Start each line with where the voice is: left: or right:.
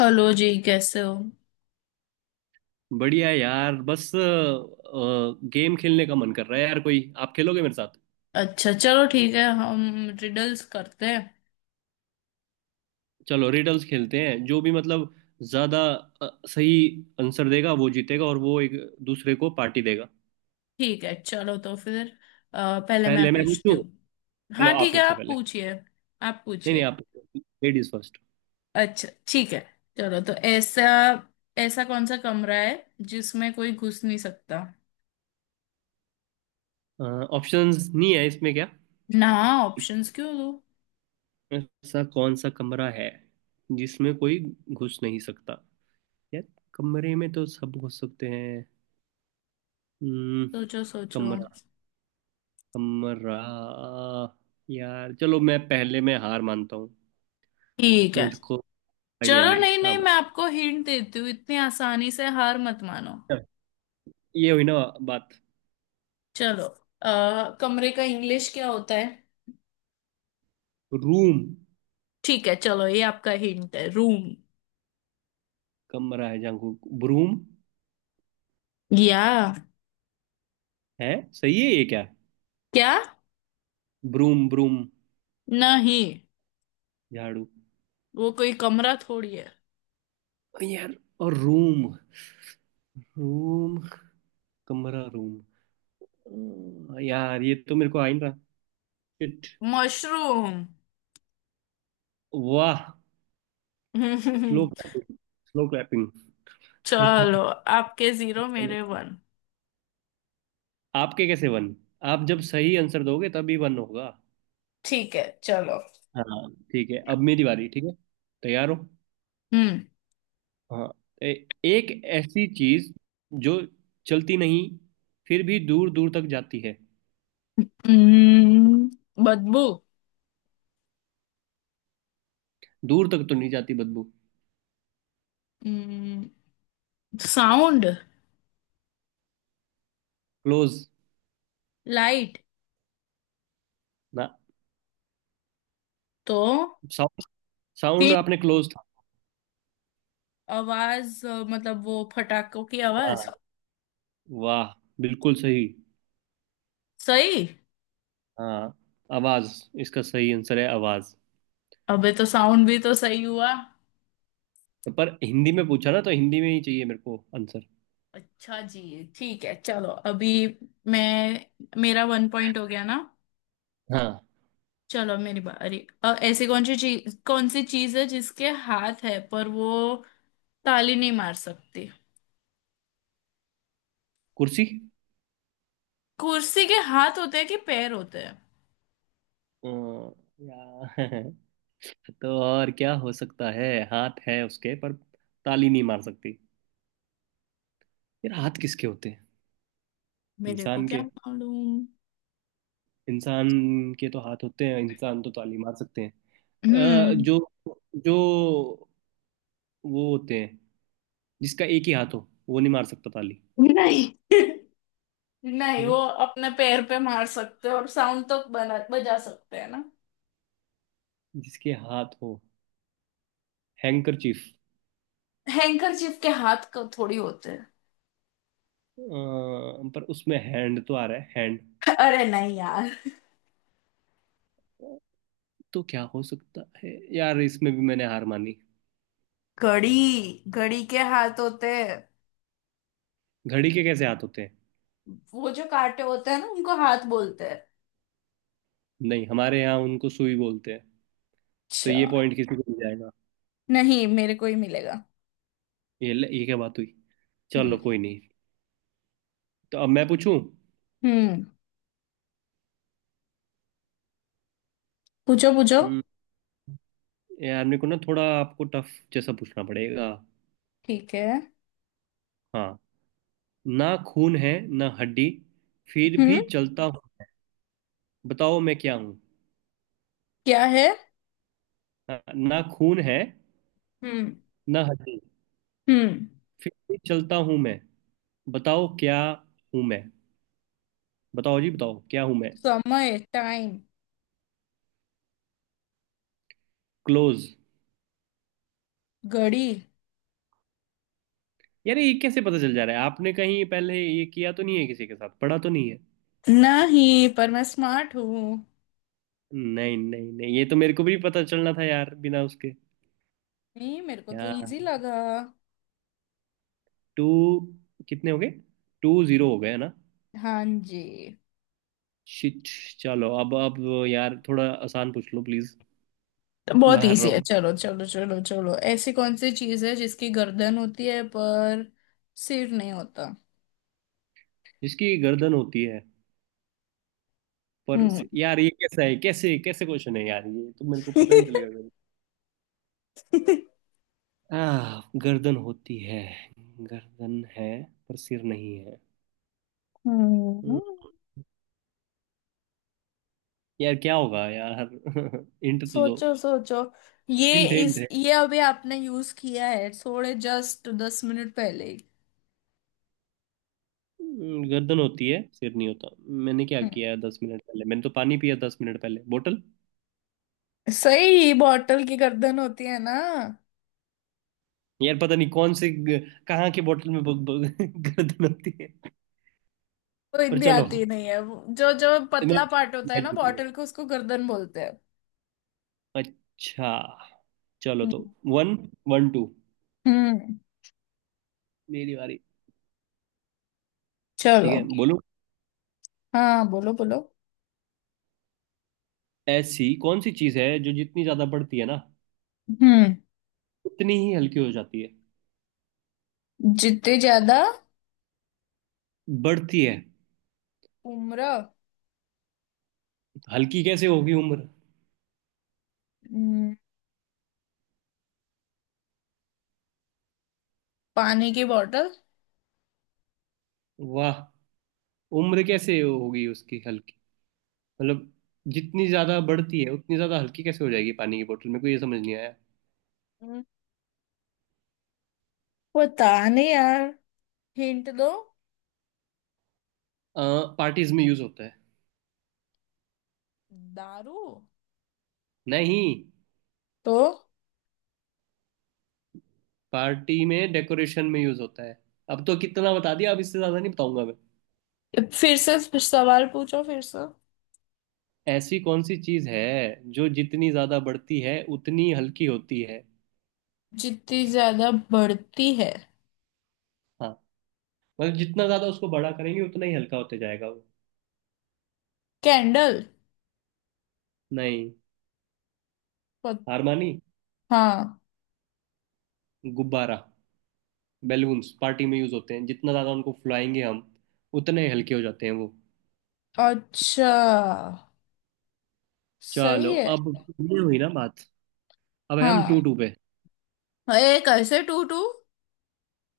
left: Hello जी, कैसे हो?
right: बढ़िया यार, बस गेम खेलने का मन कर रहा है। यार कोई आप खेलोगे मेरे साथ?
left: अच्छा, चलो ठीक है, हम रिडल्स करते हैं।
right: चलो रिडल्स खेलते हैं। जो भी मतलब ज्यादा सही आंसर देगा वो जीतेगा, और वो एक दूसरे को पार्टी देगा।
left: ठीक है, चलो तो फिर पहले मैं
right: पहले मैं
left: पूछती
right: पूछूं।
left: हूँ।
right: चलो
left: हाँ,
right: आप
left: ठीक है,
right: पूछो
left: आप
right: पहले।
left: पूछिए। आप
right: नहीं नहीं
left: पूछिए।
right: आप पूछो, लेडीज फर्स्ट।
left: अच्छा, ठीक है, चलो तो ऐसा ऐसा कौन सा कमरा है जिसमें कोई घुस नहीं सकता?
right: ऑप्शंस नहीं है इसमें क्या?
left: ना, ऑप्शंस क्यों दो?
right: ऐसा कौन सा कमरा है जिसमें कोई घुस नहीं सकता? यार कमरे में तो सब घुस सकते हैं। हम्म,
left: सोचो सोचो।
right: कमरा कमरा। यार चलो, मैं पहले में हार मानता हूँ।
left: ठीक है,
right: मुझको आइडिया
left: चलो।
right: नहीं
left: नहीं
right: है।
left: नहीं,
right: आप
left: मैं आपको हिंट देती हूँ, इतनी आसानी से हार मत मानो।
right: बताओ। ये हुई ना बात।
left: चलो, कमरे का इंग्लिश क्या होता है?
right: रूम।
left: ठीक है, चलो, ये आपका हिंट है, रूम।
right: कमरा है जहाँ को ब्रूम
left: या
right: है, सही है ये क्या?
left: क्या?
right: Broom broom.
left: नहीं,
right: झाड़ू।
left: वो कोई कमरा थोड़ी है।
right: यार और रूम। रूम कमरा रूम। हाँ, यार ये तो मेरे को आ ही नहीं रहा। शिट।
left: मशरूम।
right: वाह। Slow clapping. Slow clapping.
left: चलो, आपके 0 मेरे 1।
right: आपके कैसे वन? आप जब सही आंसर दोगे तभी वन होगा।
left: ठीक है, चलो।
right: हाँ ठीक है, अब मेरी बारी। ठीक है तैयार हो?
left: हम्म।
right: हाँ। ए- एक ऐसी चीज जो चलती नहीं, फिर भी दूर दूर तक जाती है।
left: हम्म, बदबू।
right: दूर तक तो नहीं जाती बदबू।
left: हम्म, साउंड।
right: क्लोज।
left: लाइट।
right: ना।
left: तो
right: साउंड। साउंड
left: हिंट,
right: आपने क्लोज था।
left: आवाज, मतलब वो फटाकों की आवाज।
right: हाँ। वाह, बिल्कुल सही।
left: सही।
right: हाँ, आवाज। इसका सही आंसर है आवाज।
left: अबे तो साउंड भी तो सही हुआ।
right: तो पर हिंदी में पूछा ना, तो हिंदी में ही चाहिए मेरे को आंसर।
left: अच्छा जी, ठीक है, चलो अभी मैं, मेरा 1 पॉइंट हो गया ना।
right: हाँ।
left: चलो अब मेरी बारी। ऐसी कौन सी चीज है जिसके हाथ है पर वो ताली नहीं मार सकती?
right: कुर्सी।
left: कुर्सी के हाथ होते हैं कि पैर होते हैं?
right: अ, या तो और क्या हो सकता है? हाथ है उसके पर ताली नहीं मार सकती। यार हाथ किसके होते हैं?
left: मेरे को
right: इंसान
left: क्या
right: के।
left: मालूम।
right: इंसान के तो हाथ होते हैं, इंसान तो ताली मार सकते हैं।
left: हम्म।
right: जो जो वो होते हैं जिसका एक ही हाथ हो वो नहीं मार सकता ताली।
left: नहीं, नहीं,
right: नहीं।
left: वो अपने पैर पे मार सकते हैं और साउंड तो बना बजा सकते हैं ना।
right: जिसके हाथ हो, हैंकरचीफ।
left: हैंकरचीफ के हाथ को थोड़ी होते हैं।
right: पर उसमें हैंड तो आ रहा है, हैंड।
left: अरे नहीं यार।
right: तो क्या हो सकता है यार? इसमें भी मैंने हार मानी।
left: घड़ी, घड़ी के हाथ होते हैं,
right: घड़ी के कैसे हाथ होते हैं?
left: वो जो कांटे होते हैं ना उनको हाथ बोलते हैं।
right: नहीं हमारे यहाँ उनको सुई बोलते हैं। तो
left: अच्छा।
right: ये पॉइंट किसी को मिल जाएगा?
left: नहीं, मेरे को ही मिलेगा।
right: ये क्या बात हुई? चलो
left: हम्म।
right: कोई नहीं। तो अब मैं पूछूं?
left: हम्म, पूछो पूछो।
right: हम्म, यार मेरे को ना थोड़ा आपको टफ जैसा पूछना पड़ेगा।
left: ठीक है।
right: हाँ। ना खून है, ना हड्डी, फिर
left: हम्म।
right: भी चलता हूँ। बताओ मैं क्या हूँ?
left: क्या है?
right: हाँ, ना खून है,
left: हम्म।
right: ना हड्डी,
left: हम्म।
right: फिर भी चलता हूँ मैं। बताओ क्या हूँ मैं? बताओ जी बताओ क्या हूँ मैं?
left: समय, टाइम।
right: क्लोज।
left: घड़ी।
right: यार ये कैसे पता चल जा रहा है? आपने कहीं पहले ये किया तो नहीं है? किसी के साथ पढ़ा तो नहीं है?
left: नहीं, पर मैं स्मार्ट हूँ।
right: नहीं नहीं नहीं, ये तो मेरे को भी पता चलना था यार बिना उसके।
left: नहीं, मेरे को तो
right: यार
left: इजी लगा।
right: टू कितने हो गए? टू जीरो हो गए है ना?
left: हाँ जी।
right: शिट। चलो अब, यार थोड़ा आसान पूछ लो प्लीज।
left: तो
right: मैं
left: बहुत
right: हार
left: इजी
right: रहा
left: है,
right: हूँ।
left: चलो चलो चलो चलो, ऐसी कौन सी चीज है जिसकी गर्दन होती है पर सिर नहीं होता?
right: जिसकी गर्दन होती है पर।
left: हम्म।
right: यार ये कैसा है? कैसे कैसे क्वेश्चन है यार? ये तो मेरे को पता ही नहीं चलेगा। गर्दन। आह, गर्दन होती है, गर्दन है पर सिर नहीं है।
left: हम्म।
right: हम्म, यार क्या होगा यार? हिंट तो दो।
left: सोचो सोचो। ये
right: हिंट हिंट।
left: इस ये अभी आपने यूज किया है थोड़े, जस्ट 10 मिनट पहले ही।
right: गर्दन होती है सिर नहीं होता। मैंने क्या
left: हम्म।
right: किया 10 मिनट पहले? मैंने तो पानी पिया 10 मिनट पहले, बोतल।
left: सही, बॉटल की गर्दन होती है ना,
right: यार पता नहीं कहाँ के बोतल में गर्दन होती है।
left: तो
right: पर
left: हिंदी
right: चलो,
left: आती नहीं है। जो जो
right: मैं
left: पतला पार्ट होता है ना
right: जीत गया।
left: बॉटल को, उसको गर्दन बोलते हैं।
right: अच्छा। चलो तो
left: हम्म।
right: One one two.
left: हम्म।
right: मेरी बारी।
left: चलो।
right: ठीक है बोलो।
left: हाँ, बोलो बोलो।
right: ऐसी कौन सी चीज है जो जितनी ज्यादा बढ़ती है ना
left: हम्म।
right: उतनी ही हल्की हो जाती है?
left: जितने ज्यादा
right: बढ़ती है।
left: उम्र।
right: हल्की कैसे होगी उम्र?
left: हम्म, पानी की बॉटल।
right: वाह। उम्र कैसे होगी उसकी हल्की? मतलब जितनी ज्यादा बढ़ती है उतनी ज्यादा हल्की कैसे हो जाएगी पानी की बोतल? मेरे को ये समझ नहीं आया।
left: हम्म। पता नहीं यार, हिंट दो।
right: पार्टीज में यूज होता है।
left: दारू।
right: नहीं।
left: तो
right: पार्टी में डेकोरेशन में यूज होता है। अब तो कितना बता दिया, अब इससे ज्यादा नहीं बताऊंगा मैं।
left: फिर से सवाल पूछो, फिर से
right: ऐसी कौन सी चीज है जो जितनी ज्यादा बढ़ती है उतनी हल्की होती है?
left: जितनी ज्यादा बढ़ती है।
right: हाँ। मतलब जितना ज्यादा उसको बड़ा करेंगे उतना ही हल्का होते जाएगा वो।
left: कैंडल।
right: नहीं।
left: पत-
right: हार मानी।
left: हाँ।
right: गुब्बारा। बैलून्स पार्टी में यूज होते हैं, जितना ज्यादा उनको फुलाएंगे हम उतने हल्के हो जाते हैं वो।
left: अच्छा, सही
right: चलो
left: है।
right: अब। ये हुई ना बात। अब है हम टू
left: हाँ,
right: टू पे।
left: एक ऐसे 2-2।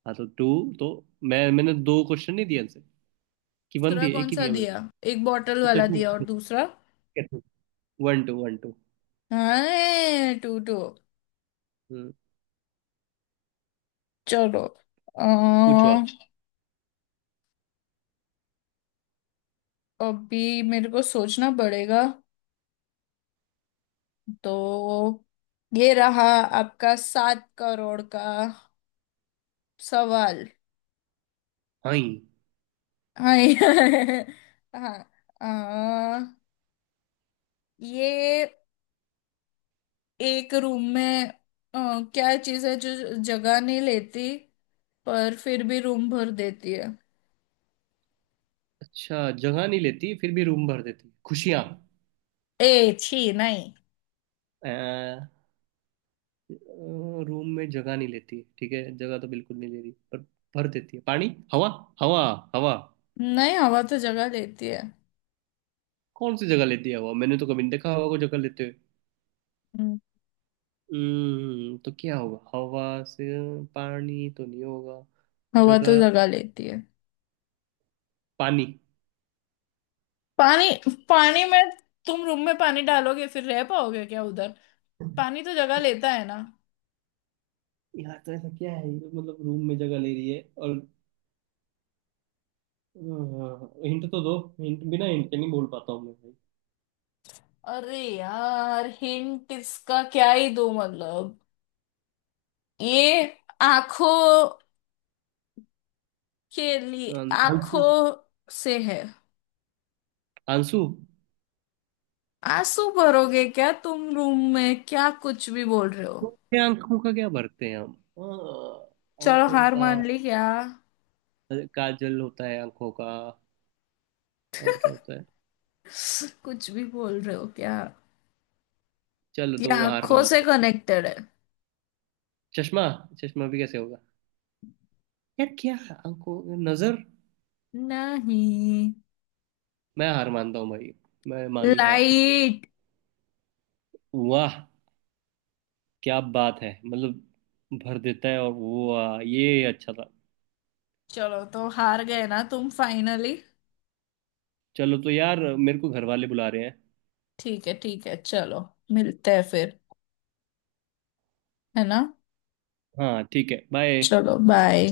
right: हाँ तो टू तो मैं मैंने दो क्वेश्चन नहीं दिए आंसर। कि वन
left: दूसरा
right: दिए, एक
left: कौन
right: ही
left: सा
right: दिया मैंने।
left: दिया? एक बॉटल
right: अच्छा
left: वाला दिया और
right: ठीक
left: दूसरा।
right: है। One two one two.
left: हाँ, 2-2।
right: हम्म।
left: चलो। अ,
right: पूछो आप।
left: अभी मेरे को सोचना पड़ेगा। तो ये रहा आपका 7 करोड़ का सवाल।
right: हाँ।
left: हाँ, हाँ। अ, ये एक रूम में, क्या चीज है जो जगह नहीं लेती पर फिर भी रूम भर देती है?
right: अच्छा, जगह नहीं लेती फिर भी रूम भर देती, खुशियाँ।
left: ए छी नहीं।
right: अ, रूम में जगह नहीं लेती ठीक है, जगह तो बिल्कुल नहीं ले रही पर भर देती है पानी। हवा हवा हवा।
left: नहीं, हवा तो जगह लेती है।
right: कौन सी जगह लेती है हवा? मैंने तो कभी नहीं देखा हवा को जगह लेते हुए।
left: हम्म,
right: तो क्या होगा हवा से? पानी तो नहीं होगा।
left: हवा तो
right: जगह
left: जगह लेती है।
right: पानी।
left: पानी। पानी में, तुम रूम में पानी डालोगे फिर रह पाओगे क्या उधर? पानी तो जगह लेता है ना।
right: यार तो ऐसा क्या है? ये तो मतलब रूम में जगह ले रही है और, हिंट तो दो। हिंट बिना हिंट के नहीं बोल पाता हूँ मैं भाई।
left: अरे यार, हिंट इसका क्या ही दूं, मतलब ये आंखों के लिए,
right: आंसू।
left: आंखों से है।
right: आंसू।
left: आंसू भरोगे क्या तुम रूम में, क्या कुछ भी बोल रहे हो?
right: ये आंखों का क्या भरते हैं हम? हाँ,
left: चलो,
right: आंखों
left: हार
right: का
left: मान ली क्या?
right: काजल होता है, आंखों का और क्या होता है?
left: कुछ भी बोल रहे हो क्या?
right: चलो
left: ये
right: तो हार
left: आंखों
right: मानता
left: से
right: हूँ।
left: कनेक्टेड है।
right: चश्मा। चश्मा भी कैसे होगा? यार क्या? आंखों, नजर।
left: नहीं,
right: मैं हार मानता हूँ भाई। मैं मानी हार।
left: लाइट।
right: वाह। क्या बात है? मतलब भर देता है और वो, वाह, ये अच्छा था।
left: चलो, तो हार गए ना तुम फाइनली।
right: चलो तो यार मेरे को घर वाले बुला रहे हैं।
left: ठीक है, ठीक है, चलो, मिलते हैं फिर, है ना।
right: हाँ ठीक है, बाय।
left: चलो, बाय।